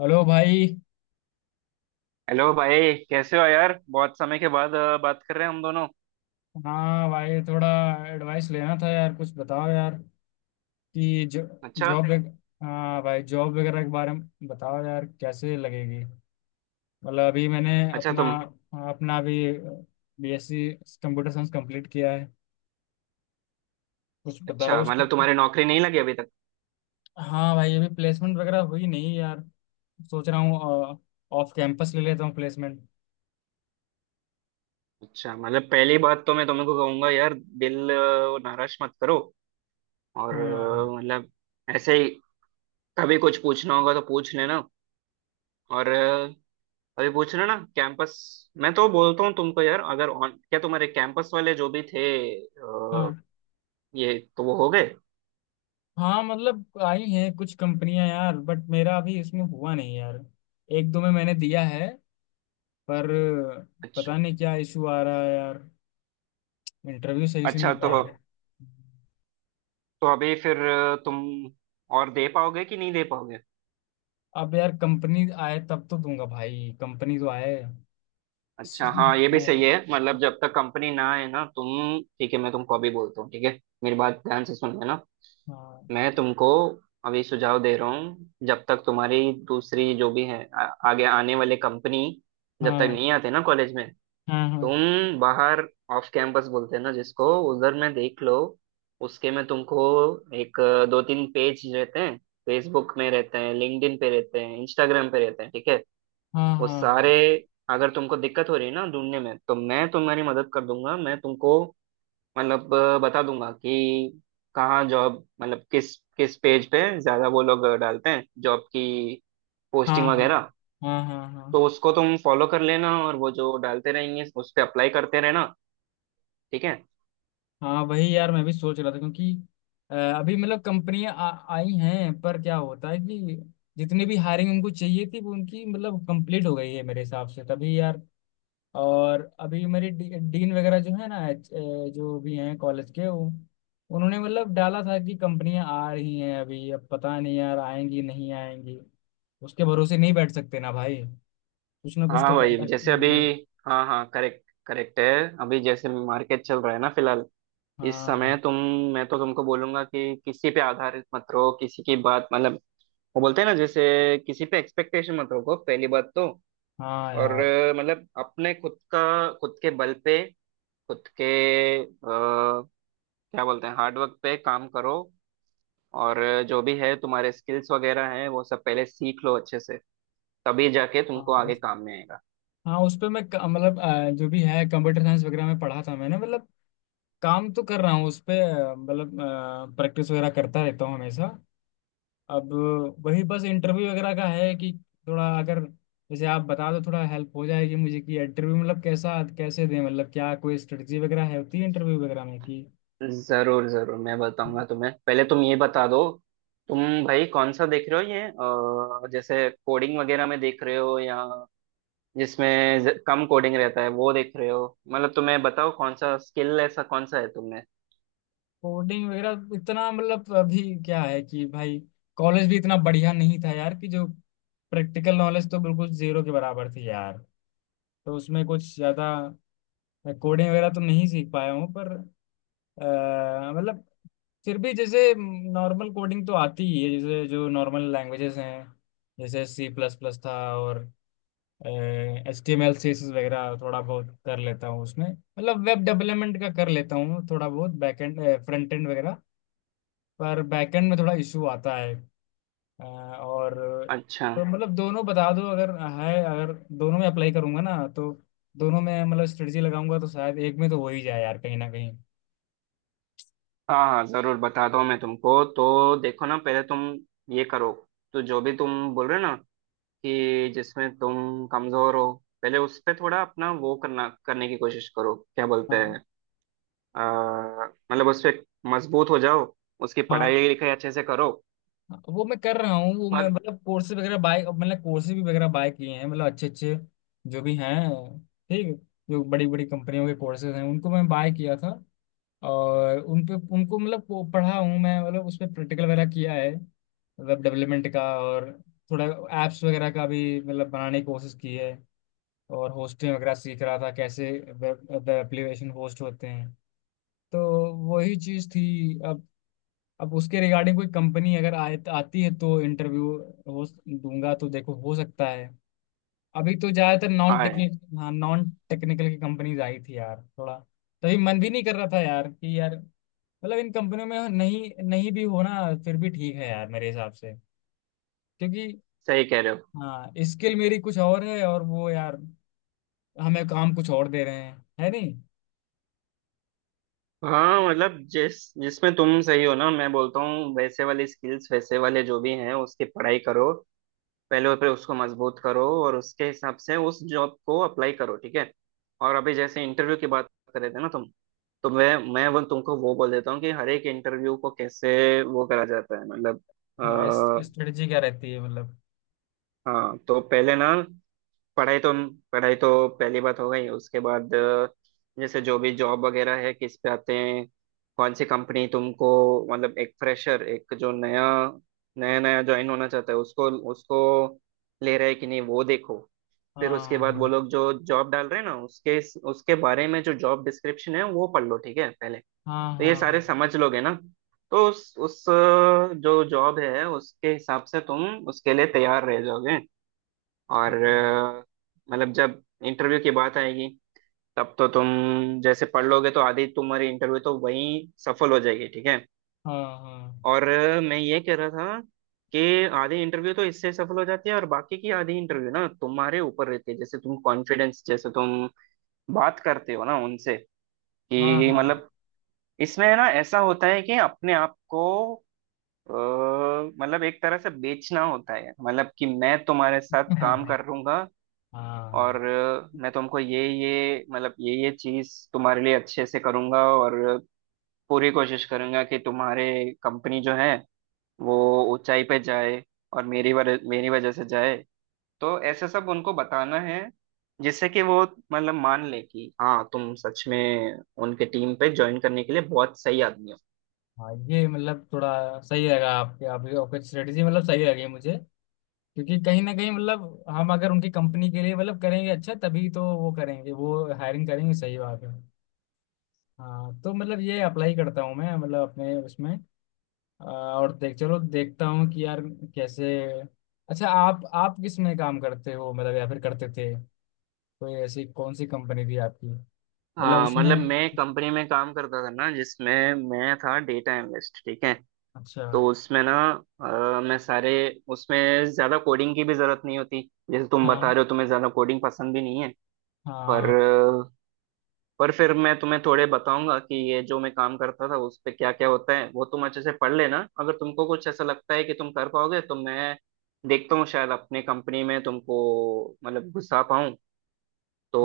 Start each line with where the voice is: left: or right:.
left: Hello भाई।
right: Hello भाई। कैसे हो यार? बहुत समय के बाद बात कर रहे हैं हम दोनों।
left: हाँ भाई, थोड़ा एडवाइस लेना था यार, कुछ बताओ यार, कि जो
right: अच्छा।
left: जॉब वग- हाँ भाई, जॉब वगैरह के बारे में बताओ यार, कैसे लगेगी। मतलब अभी मैंने
right: अच्छा,
left: अपना
right: तुम...
left: अपना भी BSc कंप्यूटर साइंस कंप्लीट किया है, कुछ बताओ
right: अच्छा,
left: उसकी।
right: मतलब तुम्हारी नौकरी नहीं लगी अभी तक?
left: हाँ भाई, अभी प्लेसमेंट वगैरह हुई नहीं यार। सोच रहा हूँ ऑफ कैंपस ले लेता हूँ प्लेसमेंट।
right: अच्छा, मतलब पहली बात तो मैं तुमको कहूंगा यार, दिल नाराज मत करो। और
left: हाँ,
right: मतलब ऐसे ही कभी कुछ पूछना होगा तो पूछ लेना। और अभी पूछ लेना। कैंपस, मैं तो बोलता हूँ तुमको यार, अगर ऑन, क्या तुम्हारे कैंपस वाले जो भी थे अ,
left: हाँ,
right: ये तो वो हो गए।
left: हाँ। मतलब आई हैं कुछ कंपनियां यार, बट मेरा अभी इसमें हुआ नहीं यार। एक दो में मैंने दिया है, पर
right: अच्छा।
left: पता नहीं क्या इशू आ रहा है यार, इंटरव्यू सही से नहीं
right: अच्छा तो...
left: जा रहा है।
right: तो अभी फिर तुम और दे पाओगे कि नहीं दे पाओगे?
left: अब यार, कंपनी आए तब तो दूंगा भाई, कंपनी तो आए। स-
right: अच्छा हाँ, ये भी सही
left: हाँ,
right: है, मतलब जब तक कंपनी ना आए ना तुम... ठीक है, मैं तुमको अभी बोलता हूँ, ठीक है। मेरी बात ध्यान से सुन लेना। मैं तुमको अभी सुझाव दे रहा हूँ, जब तक तुम्हारी दूसरी जो भी है आगे आने वाले कंपनी जब तक
left: हाँ,
right: नहीं आते ना कॉलेज में,
left: हाँ, हाँ,
right: तुम बाहर ऑफ कैंपस बोलते हैं ना जिसको, उधर में देख लो। उसके में तुमको एक दो तीन पेज रहते हैं। फेसबुक में रहते हैं, लिंक्डइन पे रहते हैं, इंस्टाग्राम पे रहते हैं, ठीक है।
left: हाँ,
right: वो
left: हाँ,
right: सारे, अगर तुमको दिक्कत हो रही है ना ढूंढने में, तो मैं तुम्हारी मदद कर दूंगा। मैं तुमको मतलब बता दूंगा कि कहाँ जॉब, मतलब किस किस पेज पे ज्यादा वो लोग डालते हैं जॉब की
left: हाँ,
right: पोस्टिंग
left: हाँ,
right: वगैरह।
left: हाँ, हाँ, हाँ, हाँ, हाँ,
right: तो उसको तुम फॉलो कर लेना, और वो जो डालते रहेंगे उस पे अप्लाई करते रहना, ठीक है।
left: हाँ। वही यार, मैं भी सोच रहा था, क्योंकि अभी मतलब कंपनियां आई हैं, पर क्या होता है कि जितनी भी हायरिंग उनको चाहिए थी, वो उनकी मतलब कंप्लीट हो गई है मेरे हिसाब से, तभी यार। और अभी मेरे डीन वगैरह जो है ना, जो भी हैं कॉलेज के, वो उन्होंने मतलब डाला था कि कंपनियां आ रही हैं, अभी अब पता नहीं यार, आएंगी नहीं आएंगी। उसके भरोसे नहीं बैठ सकते ना भाई, कुछ ना कुछ
right: हाँ
left: तो करना
right: भाई,
left: है।
right: जैसे अभी...
left: हम्म।
right: हाँ हाँ, करेक्ट करेक्ट है। अभी जैसे मार्केट चल रहा है ना फिलहाल, इस
left: हाँ,
right: समय तुम... मैं तो तुमको बोलूंगा कि किसी पे आधारित मत रहो, किसी की बात मतलब वो बोलते हैं ना जैसे, किसी पे एक्सपेक्टेशन मत रखो, पहली बात तो।
left: हाँ
right: और
left: यार।
right: मतलब अपने खुद का, खुद के बल पे, खुद के आ, क्या बोलते हैं हार्डवर्क पे काम करो। और जो भी है तुम्हारे स्किल्स वगैरह हैं वो सब पहले सीख लो अच्छे से, तभी जाके तुमको
left: हाँ,
right: आगे काम में आएगा।
left: हाँ, उस पे मैं मतलब जो भी है कंप्यूटर साइंस वगैरह में पढ़ा था मैंने, मतलब काम तो कर रहा हूँ उस पे, मतलब प्रैक्टिस वगैरह करता रहता हूँ हमेशा। अब वही बस, इंटरव्यू वगैरह का है कि थोड़ा, अगर जैसे आप बता दो थोड़ा, हेल्प हो जाएगी मुझे, कि इंटरव्यू मतलब कैसा कैसे दें, मतलब क्या कोई स्ट्रेटजी वगैरह है, होती है इंटरव्यू वगैरह में, कि
right: जरूर जरूर मैं बताऊंगा तुम्हें, पहले तुम ये बता दो। तुम भाई कौन सा देख रहे हो ये, जैसे कोडिंग वगैरह में देख रहे हो, या जिसमें कम कोडिंग रहता है वो देख रहे हो, मतलब तुम्हें बताओ कौन सा स्किल, ऐसा कौन सा है तुमने।
left: कोडिंग वगैरह इतना मतलब। अभी क्या है कि भाई, कॉलेज भी इतना बढ़िया नहीं था यार, कि जो प्रैक्टिकल नॉलेज तो बिल्कुल जीरो के बराबर थी यार। तो उसमें कुछ ज्यादा कोडिंग वगैरह तो नहीं सीख पाया हूँ, पर मतलब फिर भी जैसे नॉर्मल कोडिंग तो आती ही है, जैसे जो नॉर्मल लैंग्वेजेस हैं, जैसे C++ था, और HTML CSS वगैरह थोड़ा बहुत कर लेता हूँ, उसमें मतलब वेब डेवलपमेंट का कर लेता हूँ थोड़ा बहुत, बैक एंड फ्रंट एंड वगैरह। पर बैकएंड में थोड़ा इशू आता है। और
right: अच्छा।
left: तो मतलब दोनों बता दो, अगर है। अगर दोनों में अप्लाई करूंगा ना, तो दोनों में मतलब स्ट्रेटजी लगाऊंगा, तो शायद एक में तो हो ही जाए यार, कहीं ना कहीं।
right: हाँ हाँ जरूर बताता हूँ मैं तुमको, तो देखो ना, पहले तुम ये करो। तो जो भी तुम बोल रहे हो ना, कि जिसमें तुम कमजोर हो, पहले उस पे थोड़ा अपना वो करना, करने की कोशिश करो, क्या बोलते हैं
left: हाँ,
right: अ, मतलब उस पे मजबूत हो जाओ। उसकी
left: हाँ।
right: पढ़ाई लिखाई अच्छे से करो।
left: वो मैं कर रहा हूँ, वो मैं
right: पर
left: मतलब कोर्सेज वगैरह बाय, मतलब कोर्सेज भी वगैरह बाय किए हैं मतलब, अच्छे अच्छे जो भी हैं, ठीक। जो बड़ी बड़ी कंपनियों के कोर्सेज हैं उनको मैं बाय किया था, और उन पे उनको मतलब वो पढ़ा हूँ मैं, मतलब उस पर प्रैक्टिकल वगैरह किया है। वेब डेवलपमेंट का, और थोड़ा ऐप्स वगैरह का भी मतलब बनाने की कोशिश की है, और होस्टिंग वगैरह सीख रहा था कैसे वेब वेब एप्लीकेशन होस्ट होते हैं। तो वही चीज़ थी। अब उसके रिगार्डिंग कोई कंपनी अगर आए आती है तो इंटरव्यू हो दूंगा। तो देखो, हो सकता है। अभी तो ज्यादातर नॉन
right: हाँ,
left: टेक्निकल, हाँ, नॉन टेक्निकल की कंपनीज आई थी यार, थोड़ा तभी मन भी नहीं कर रहा था यार, कि यार मतलब इन कंपनियों में नहीं नहीं भी होना फिर भी ठीक है यार मेरे हिसाब से। क्योंकि,
right: सही कह रहे हो।
left: हाँ, स्किल मेरी कुछ और है, और वो यार हमें काम कुछ और दे रहे हैं, है नहीं।
right: हाँ मतलब जिस, जिसमें तुम सही हो ना, मैं बोलता हूँ वैसे वाले स्किल्स, वैसे वाले जो भी हैं उसकी पढ़ाई करो। पहले पे उसको मजबूत करो, और उसके हिसाब से उस जॉब को अप्लाई करो, ठीक है। और अभी जैसे इंटरव्यू की बात कर रहे थे ना तुम, तो मैं वो तुमको वो बोल देता हूँ कि हर एक इंटरव्यू को कैसे वो करा जाता है, मतलब आ,
left: हाँ, इस स्ट्रेटजी क्या रहती है मतलब।
right: हाँ तो पहले ना, पढ़ाई तो... पढ़ाई तो पहली बात हो गई, उसके बाद जैसे जो भी जॉब वगैरह है किस पे आते हैं, कौन सी कंपनी तुमको, मतलब एक फ्रेशर, एक जो नया, नया नया ज्वाइन होना चाहता है, उसको, उसको ले रहा है कि नहीं वो देखो। फिर उसके बाद वो
left: हाँ,
right: लोग जो जॉब डाल रहे हैं ना, उसके उसके बारे में जो जॉब डिस्क्रिप्शन है वो पढ़ लो, ठीक है पहले।
left: हाँ,
right: तो ये सारे
left: हाँ,
right: समझ लोगे ना, तो उस जो जॉब है उसके हिसाब से तुम उसके लिए तैयार रह जाओगे। और
left: हाँ,
right: मतलब जब इंटरव्यू की बात आएगी तब तो तुम जैसे पढ़ लोगे तो आधी तुम्हारी इंटरव्यू तो वहीं सफल हो जाएगी, ठीक है।
left: हाँ,
right: और मैं ये कह रहा था कि आधी इंटरव्यू तो इससे सफल हो जाती है, और बाकी की आधी इंटरव्यू ना तुम्हारे ऊपर रहती है, जैसे तुम कॉन्फिडेंस, जैसे तुम बात करते हो ना उनसे,
left: हाँ,
right: कि
left: हाँ,
right: मतलब
left: हाँ,
right: इसमें ना ऐसा होता है कि अपने आप को मतलब एक तरह से बेचना होता है, मतलब कि मैं तुम्हारे साथ काम
left: हाँ,
right: कर लूंगा, और
left: हाँ।
right: मैं तुमको ये मतलब ये चीज तुम्हारे लिए अच्छे से करूंगा, और पूरी कोशिश करूंगा कि तुम्हारे कंपनी जो है वो ऊंचाई पे जाए, और मेरी वजह, मेरी वजह से जाए। तो ऐसे सब उनको बताना है, जिससे कि वो मतलब मान ले कि हाँ तुम सच में उनके टीम पे ज्वाइन करने के लिए बहुत सही आदमी हो।
left: हाँ, ये मतलब थोड़ा सही लगा, आपके आपकी आपकी स्ट्रेटजी, मतलब सही लगी मुझे। क्योंकि कहीं ना कहीं मतलब, हम अगर उनकी कंपनी के लिए मतलब करेंगे अच्छा, तभी तो वो करेंगे, वो हायरिंग करेंगे, सही बात है। हाँ, तो मतलब ये अप्लाई करता हूँ मैं, मतलब अपने उसमें। और देख चलो देखता हूँ कि यार कैसे। अच्छा, आप किस में काम करते हो, मतलब या फिर करते थे, कोई ऐसी कौन सी कंपनी थी आपकी? मतलब
right: हाँ
left: उसमें,
right: मतलब मैं कंपनी में काम करता था ना, जिसमें मैं था डेटा एनालिस्ट, ठीक है।
left: अच्छा।
right: तो उसमें ना मैं सारे, उसमें ज्यादा कोडिंग की भी जरूरत नहीं होती। जैसे तुम बता
left: हाँ,
right: रहे हो तुम्हें ज्यादा कोडिंग पसंद भी नहीं है। पर
left: हाँ,
right: पर फिर मैं तुम्हें थोड़े बताऊंगा कि ये जो मैं काम करता था उस पे क्या क्या होता है, वो तुम अच्छे से पढ़ लेना, अगर तुमको कुछ ऐसा लगता है कि तुम कर पाओगे तो मैं देखता हूँ, शायद अपने कंपनी में तुमको मतलब घुसा पाऊँ।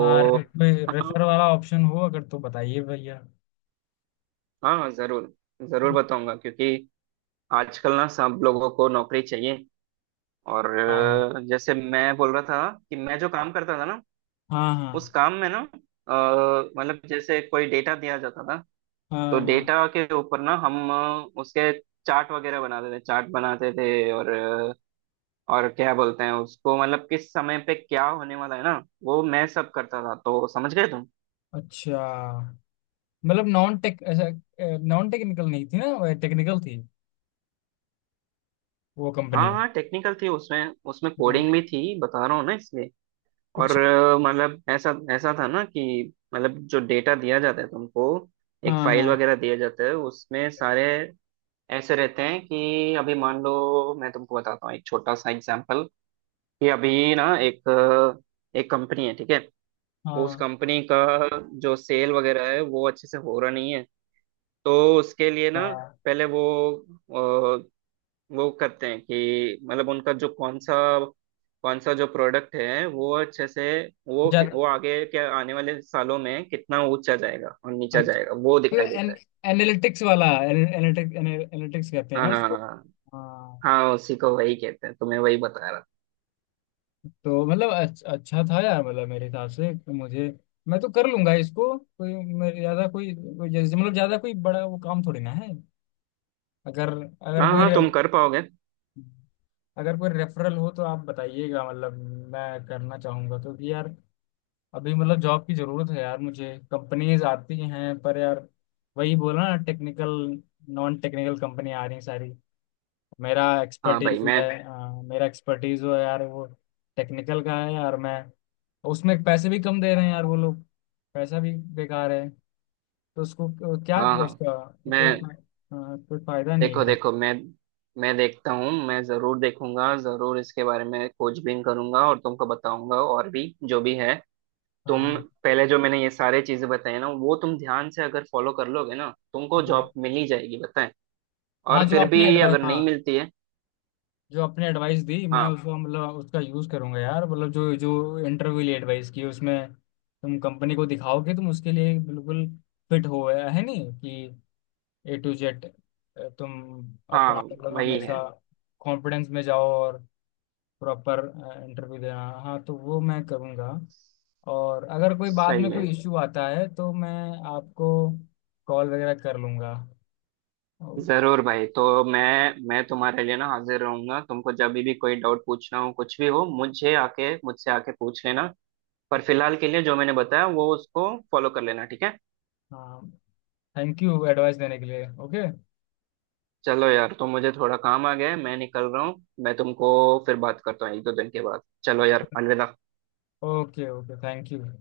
left: हाँ। कोई
right: हाँ,
left: रेफर वाला ऑप्शन हो अगर तो बताइए भैया।
right: हाँ जरूर, जरूर बताऊंगा, क्योंकि आजकल ना सब लोगों को नौकरी चाहिए। और
left: हाँ, हाँ,
right: जैसे मैं बोल रहा था कि मैं जो काम करता था ना, उस
left: हाँ,
right: काम में ना अ, मतलब जैसे कोई डेटा दिया जाता था, तो
left: हाँ, हाँ,
right: डेटा के ऊपर ना हम उसके चार्ट वगैरह बनाते थे, चार्ट बनाते थे, और और क्या बोलते हैं उसको, मतलब किस समय पे क्या होने वाला है ना, वो मैं सब करता था, तो समझ गए तुम।
left: अच्छा। मतलब नॉन टेक ऐसा, नॉन टेक्निकल नहीं थी ना, टेक्निकल थी वो
right: हाँ
left: कंपनी।
right: हाँ टेक्निकल थी, उसमें उसमें
left: हाँ,
right: कोडिंग भी थी, बता रहा हूँ ना इसलिए। और
left: अच्छा।
right: मतलब ऐसा ऐसा था ना कि मतलब जो डेटा दिया जाता है तुमको, एक
left: हाँ,
right: फाइल
left: हाँ,
right: वगैरह दिया जाता है, उसमें सारे ऐसे रहते हैं कि अभी मान लो, मैं तुमको बताता हूँ एक छोटा सा एग्जांपल, कि अभी ना एक एक कंपनी है, ठीक है। उस
left: हाँ,
right: कंपनी का जो सेल वगैरह है वो अच्छे से हो रहा नहीं है, तो उसके लिए ना
left: हाँ,
right: पहले वो करते हैं कि मतलब उनका जो कौन सा, कौन सा जो प्रोडक्ट है वो अच्छे से वो
left: ज्यादा।
right: वो आगे के आने वाले सालों में कितना ऊंचा जाएगा और नीचा जाएगा वो
left: मतलब
right: दिखाई देता है।
left: एनालिटिक्स वाला, एनालिटिक्स एनालिटिक्स कहते हैं
right: हाँ
left: ना
right: हाँ
left: इसको।
right: हाँ, हाँ।
left: हाँ,
right: हाँ, उसी को वही कहते हैं, तुम्हें वही बता रहा।
left: तो मतलब अच्छा था यार, मतलब मेरे हिसाब से कि मुझे, मैं तो कर लूंगा इसको, कोई मेरे ज्यादा कोई जैसे मतलब ज्यादा कोई बड़ा वो काम थोड़ी ना है। अगर अगर
right: हाँ
left: कोई
right: हाँ,
left: रे,
right: तुम कर पाओगे।
left: अगर कोई रेफरल हो तो आप बताइएगा मतलब, मैं करना चाहूंगा तो, कि यार अभी मतलब जॉब की जरूरत है यार मुझे, कंपनीज आती हैं पर यार वही बोला ना, टेक्निकल नॉन टेक्निकल कंपनी आ रही हैं सारी।
right: हाँ भाई मैं...
left: मेरा एक्सपर्टीज जो है यार, वो टेक्निकल का है यार। मैं उसमें, पैसे भी कम दे रहे हैं यार वो लोग, पैसा भी बेकार है, तो उसको क्या
right: हाँ हाँ,
left: उसका कोई
right: मैं
left: कोई फायदा नहीं
right: देखो
left: कर।
right: देखो मैं देखता हूँ, मैं जरूर देखूंगा, जरूर इसके बारे में खोजबीन करूंगा और तुमको बताऊंगा, और भी जो भी है। तुम
left: हाँ,
right: पहले जो मैंने ये सारे चीजें बताई ना वो तुम ध्यान से अगर फॉलो कर लोगे ना, तुमको
left: हाँ,
right: जॉब मिल ही जाएगी, बताएं।
left: हाँ।
right: और फिर भी अगर नहीं मिलती है,
left: जो अपने एडवाइस दी, मैं
right: हाँ
left: उसको मतलब उसका यूज करूंगा यार, मतलब जो जो इंटरव्यू लिए एडवाइस की, उसमें तुम कंपनी को दिखाओ कि तुम उसके लिए बिल्कुल फिट हो, है नहीं कि A to Z, तुम
right: हाँ
left: अपना मतलब
right: वही
left: हमेशा
right: है।
left: कॉन्फिडेंस में जाओ और प्रॉपर इंटरव्यू देना, हाँ तो वो मैं करूँगा। और अगर कोई बाद में
right: सही है।
left: कोई इश्यू आता है तो मैं आपको कॉल वगैरह कर लूँगा। ओ,
right: जरूर भाई, तो मैं तुम्हारे लिए ना हाजिर रहूंगा, तुमको जब भी कोई डाउट पूछना हो, कुछ भी हो, मुझे आके, मुझसे आके पूछ लेना। पर फिलहाल के लिए जो मैंने बताया वो उसको फॉलो कर लेना, ठीक है।
left: हाँ, थैंक यू एडवाइस देने के लिए। ओके,
right: चलो यार, तो मुझे थोड़ा काम आ गया है, मैं निकल रहा हूँ। मैं तुमको फिर बात करता हूँ एक दो दिन के बाद। चलो यार, अलविदा।
left: Okay, okay, thank you.